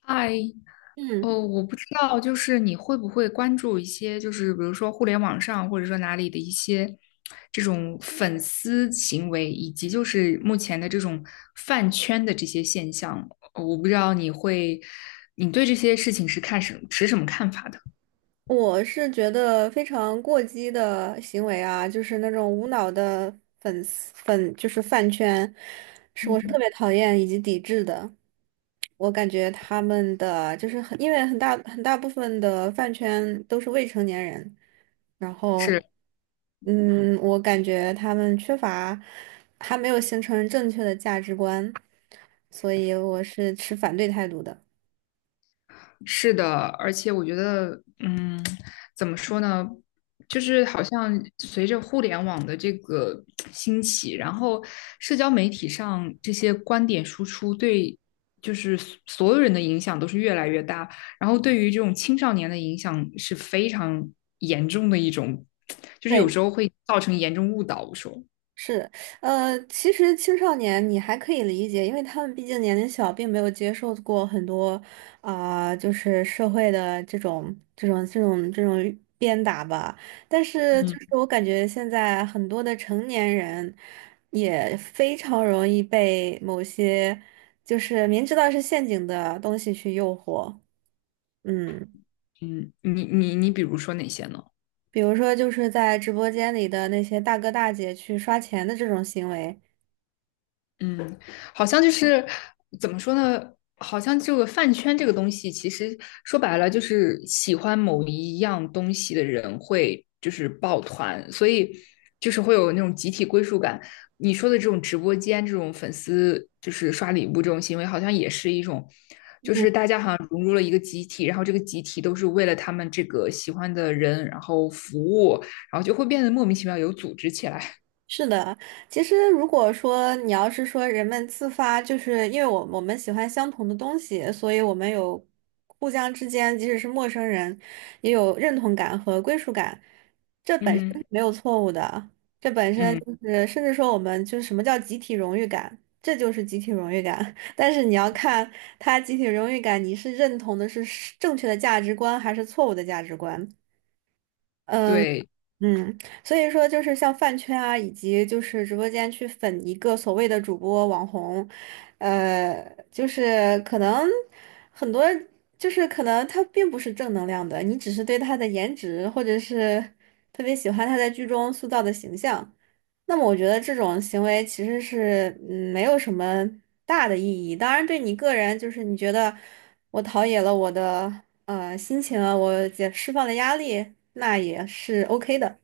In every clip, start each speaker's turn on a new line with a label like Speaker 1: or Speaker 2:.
Speaker 1: 嗨，
Speaker 2: 嗯，
Speaker 1: 哦，我不知道，就是你会不会关注一些，就是比如说互联网上或者说哪里的一些这种粉丝行为，以及就是目前的这种饭圈的这些现象，哦我不知道你会，你对这些事情是看持什么看法的？
Speaker 2: 我是觉得非常过激的行为啊，就是那种无脑的粉丝粉，就是饭圈，是我是特别讨厌以及抵制的。我感觉他们的就是很，因为很大部分的饭圈都是未成年人，然后，
Speaker 1: 是。
Speaker 2: 嗯，我感觉他们缺乏，还没有形成正确的价值观，所以我是持反对态度的。
Speaker 1: 是的，而且我觉得，怎么说呢，就是好像随着互联网的这个兴起，然后社交媒体上这些观点输出对，就是所有人的影响都是越来越大，然后对于这种青少年的影响是非常严重的一种，就是有
Speaker 2: 对。
Speaker 1: 时候会造成严重误导。我说，
Speaker 2: 是，其实青少年你还可以理解，因为他们毕竟年龄小，并没有接受过很多啊、就是社会的这种鞭打吧。但是，就是
Speaker 1: 嗯。
Speaker 2: 我感觉现在很多的成年人也非常容易被某些就是明知道是陷阱的东西去诱惑，嗯，
Speaker 1: 嗯，你你你，比如说哪些呢？
Speaker 2: 比如说就是在直播间里的那些大哥大姐去刷钱的这种行为。
Speaker 1: 嗯，好像就是怎么说呢？好像这个饭圈这个东西，其实说白了就是喜欢某一样东西的人会就是抱团，所以就是会有那种集体归属感。你说的这种直播间这种粉丝就是刷礼物这种行为，好像也是一种，就
Speaker 2: 嗯。
Speaker 1: 是大家好像融入了一个集体，然后这个集体都是为了他们这个喜欢的人，然后服务，然后就会变得莫名其妙有组织起来。
Speaker 2: 是的，其实如果说你要是说人们自发，就是因为我们喜欢相同的东西，所以我们有互相之间，即使是陌生人，也有认同感和归属感，
Speaker 1: 嗯
Speaker 2: 没有错误的。这本身
Speaker 1: 嗯，
Speaker 2: 就是，甚至说我们就是什么叫集体荣誉感，这就是集体荣誉感。但是你要看他集体荣誉感，你是认同的是正确的价值观还是错误的价值观。
Speaker 1: 对，
Speaker 2: 嗯，所以说就是像饭圈啊，以及就是直播间去粉一个所谓的主播网红，呃，就是可能很多就是可能他并不是正能量的，你只是对他的颜值或者是特别喜欢他在剧中塑造的形象，那么我觉得这种行为其实是嗯没有什么大的意义。当然，对你个人就是你觉得我陶冶了我的。心情啊，我也释放了压力，那也是 OK 的。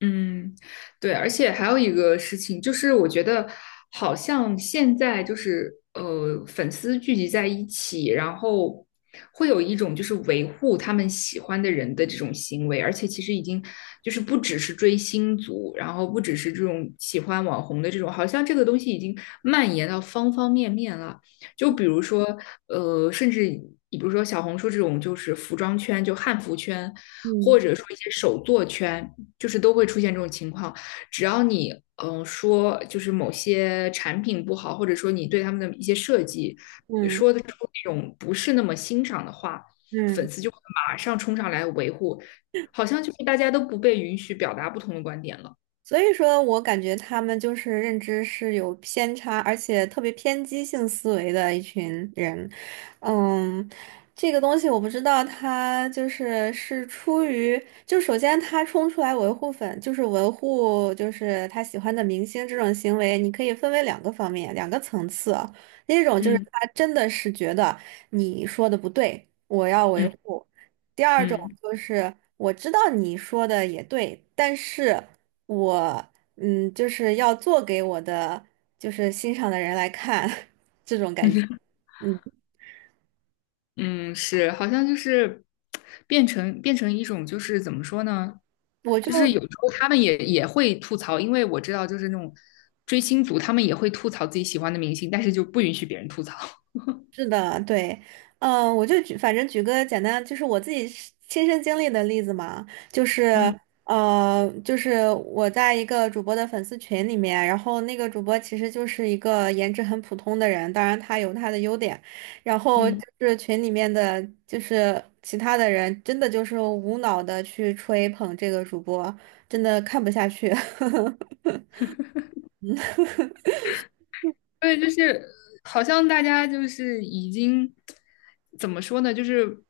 Speaker 1: 嗯，对，而且还有一个事情，就是我觉得好像现在就是粉丝聚集在一起，然后会有一种就是维护他们喜欢的人的这种行为，而且其实已经就是不只是追星族，然后不只是这种喜欢网红的这种，好像这个东西已经蔓延到方方面面了。就比如说甚至你比如说小红书这种，就是服装圈，就汉服圈，或
Speaker 2: 嗯
Speaker 1: 者说一些手作圈。就是都会出现这种情况。只要你说就是某些产品不好，或者说你对他们的一些设计
Speaker 2: 嗯
Speaker 1: 说的出那种不是那么欣赏的话，
Speaker 2: 嗯。
Speaker 1: 粉丝就会马上冲上来维护，好像就是大家都不被允许表达不同的观点了。
Speaker 2: 所以说我感觉他们就是认知是有偏差，而且特别偏激性思维的一群人。嗯，这个东西我不知道，他就是是出于，就首先他冲出来维护粉，就是维护就是他喜欢的明星这种行为，你可以分为两个方面，两个层次啊。第一种就是
Speaker 1: 嗯
Speaker 2: 他真的是觉得你说的不对，我要维
Speaker 1: 嗯
Speaker 2: 护。第二种
Speaker 1: 嗯。
Speaker 2: 就是我知道你说的也对，但是。我嗯，就是要做给我的就是欣赏的人来看。嗯，
Speaker 1: 嗯，是，好像就是变成一种，就是怎么说呢？
Speaker 2: 我
Speaker 1: 就是
Speaker 2: 就
Speaker 1: 有时候他们也会吐槽，因为我知道就是那种追星族，他们也会吐槽自己喜欢的明星，但是就不允许别人吐槽。
Speaker 2: 是的，对，嗯，我就举，反正举个简单，就是我自己是亲身经历的例子嘛，就是
Speaker 1: 嗯
Speaker 2: 就是我在一个主播的粉丝群里面，然后那个主播其实就是一个颜值很普通的人，当然他有他的优点，然后就
Speaker 1: 嗯。
Speaker 2: 是群里面的就是其他的人，真的就是无脑的去吹捧这个主播，真的看不下去。
Speaker 1: 对，就是好像大家就是已经怎么说呢？就是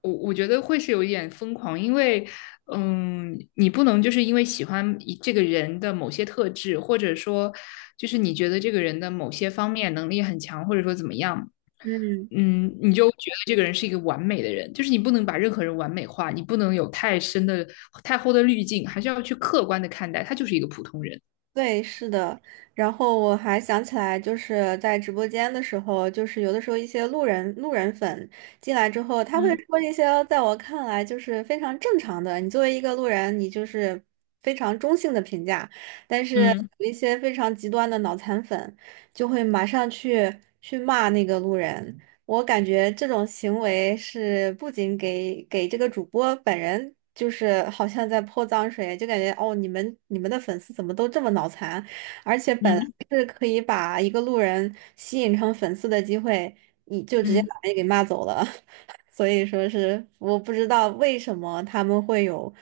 Speaker 1: 我觉得会是有一点疯狂，因为你不能就是因为喜欢一这个人的某些特质，或者说就是你觉得这个人的某些方面能力很强，或者说怎么样，
Speaker 2: 嗯
Speaker 1: 你就觉得这个人是一个完美的人，就是你不能把任何人完美化，你不能有太深的、太厚的滤镜，还是要去客观的看待，他就是一个普通人。
Speaker 2: 对，是的。然后我还想起来，就是在直播间的时候，就是有的时候一些路人粉进来之后，他会
Speaker 1: 嗯
Speaker 2: 说一些在我看来就是非常正常的，你作为一个路人，你就是非常中性的评价。但是
Speaker 1: 嗯
Speaker 2: 有一些非常极端的脑残粉，就会马上去骂那个路人，我感觉这种行为是不仅给这个主播本人，就是好像在泼脏水，就感觉哦，你们的粉丝怎么都这么脑残？而且本来
Speaker 1: 嗯
Speaker 2: 是可以把一个路人吸引成粉丝的机会，你就直接
Speaker 1: 嗯。
Speaker 2: 把人给骂走了。所以说是我不知道为什么他们会有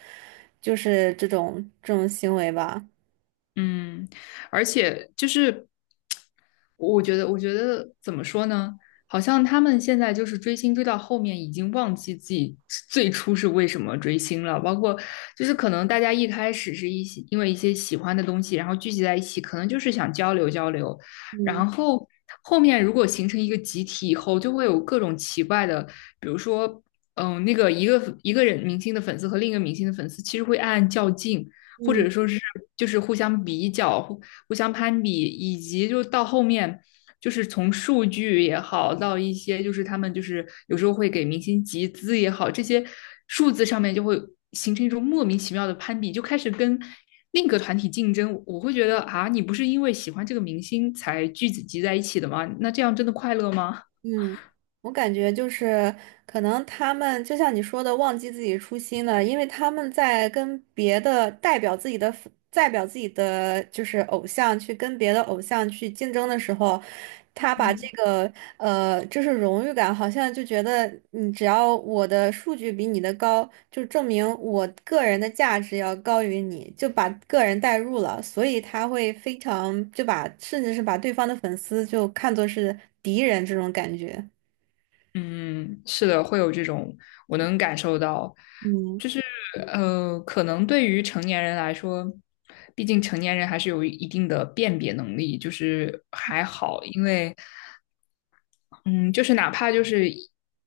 Speaker 2: 就是这种行为吧。
Speaker 1: 嗯，而且就是我觉得怎么说呢？好像他们现在就是追星追到后面，已经忘记自己最初是为什么追星了。包括就是可能大家一开始是一些因为一些喜欢的东西，然后聚集在一起，可能就是想交流交流。
Speaker 2: 嗯
Speaker 1: 然后后面如果形成一个集体以后，就会有各种奇怪的，比如说，那个一个人明星的粉丝和另一个明星的粉丝，其实会暗暗较劲。或者
Speaker 2: 嗯
Speaker 1: 说是就是互相比较，互相攀比，以及就到后面。就是从数据也好，到一些就是他们就是有时候会给明星集资也好，这些数字上面就会形成一种莫名其妙的攀比，就开始跟另一个团体竞争。我会觉得啊，你不是因为喜欢这个明星才聚集在一起的吗？那这样真的快乐吗？
Speaker 2: 嗯。我感觉就是可能他们就像你说的，忘记自己初心了，因为他们在跟别的代表自己的就是偶像去跟别的偶像去竞争的时候，他把这个就是荣誉感，好像就觉得你只要我的数据比你的高，就证明我个人的价值要高于你，就把个人带入了，所以他会非常就把甚至是把对方的粉丝就看作是敌人这种感觉。
Speaker 1: 嗯，是的，会有这种，我能感受到。
Speaker 2: 嗯
Speaker 1: 可能对于成年人来说，毕竟成年人还是有一定的辨别能力，就是还好，因为嗯，就是哪怕就是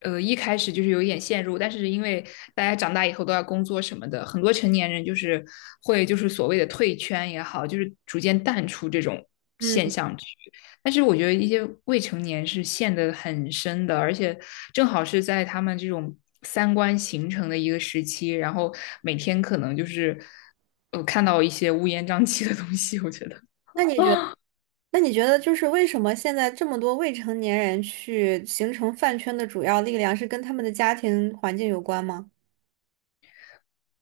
Speaker 1: 一开始就是有一点陷入，但是因为大家长大以后都要工作什么的，很多成年人就是会就是所谓的退圈也好，就是逐渐淡出这种现
Speaker 2: 嗯，
Speaker 1: 象去。但是我觉得一些未成年是陷得很深的，而且正好是在他们这种三观形成的一个时期，然后每天可能就是看到一些乌烟瘴气的东西，我觉得。
Speaker 2: 那你觉那你觉得就是为什么现在这么多未成年人去形成饭圈的主要力量是跟他们的家庭环境有关吗？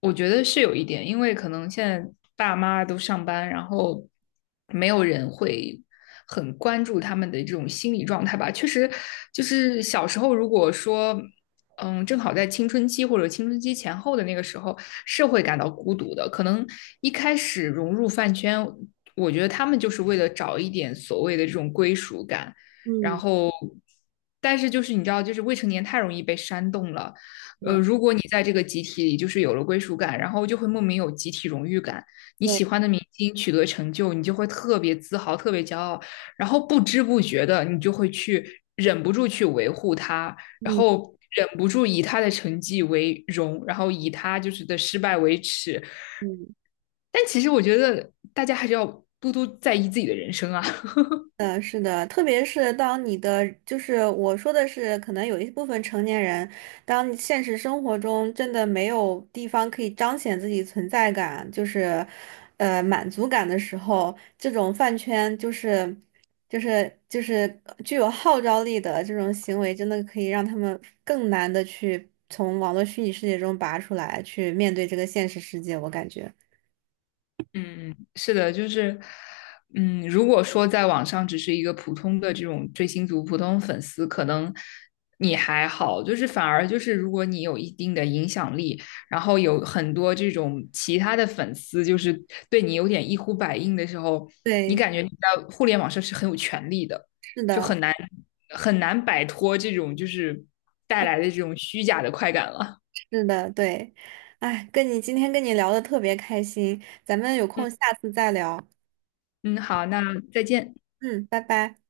Speaker 1: 我觉得是有一点，因为可能现在爸妈都上班，然后没有人会很关注他们的这种心理状态吧。确实，就是小时候如果说，正好在青春期或者青春期前后的那个时候，是会感到孤独的。可能一开始融入饭圈，我觉得他们就是为了找一点所谓的这种归属感，然
Speaker 2: 嗯，
Speaker 1: 后。但是就是你知道，就是未成年太容易被煽动了，
Speaker 2: 对
Speaker 1: 如果你在这个集体里就是有了归属感，然后就会莫名有集体荣誉感。你
Speaker 2: 对，
Speaker 1: 喜欢的明星取得成就，你就会特别自豪、特别骄傲，然后不知不觉的你就会去忍不住去维护他，然
Speaker 2: 嗯
Speaker 1: 后忍不住以他的成绩为荣，然后以他就是的失败为耻。
Speaker 2: 嗯。
Speaker 1: 但其实我觉得大家还是要多多在意自己的人生啊。
Speaker 2: 嗯，是的，特别是当你的，就是我说的是，可能有一部分成年人，当现实生活中真的没有地方可以彰显自己存在感，就是，满足感的时候，这种饭圈就是，就是具有号召力的这种行为，真的可以让他们更难的去从网络虚拟世界中拔出来，去面对这个现实世界，我感觉。
Speaker 1: 嗯，是的，就是，如果说在网上只是一个普通的这种追星族、普通粉丝，可能你还好，就是反而就是如果你有一定的影响力，然后有很多这种其他的粉丝，就是对你有点一呼百应的时候，你
Speaker 2: 对，
Speaker 1: 感觉你在互联网上是很有权利的，
Speaker 2: 是
Speaker 1: 就
Speaker 2: 的。
Speaker 1: 很难很难摆脱这种就是带来的这种虚假的快感了。
Speaker 2: 是的，对，哎，今天跟你聊的特别开心，咱们有
Speaker 1: 嗯
Speaker 2: 空下次再聊，
Speaker 1: 嗯，好，那再见。
Speaker 2: 嗯，拜拜。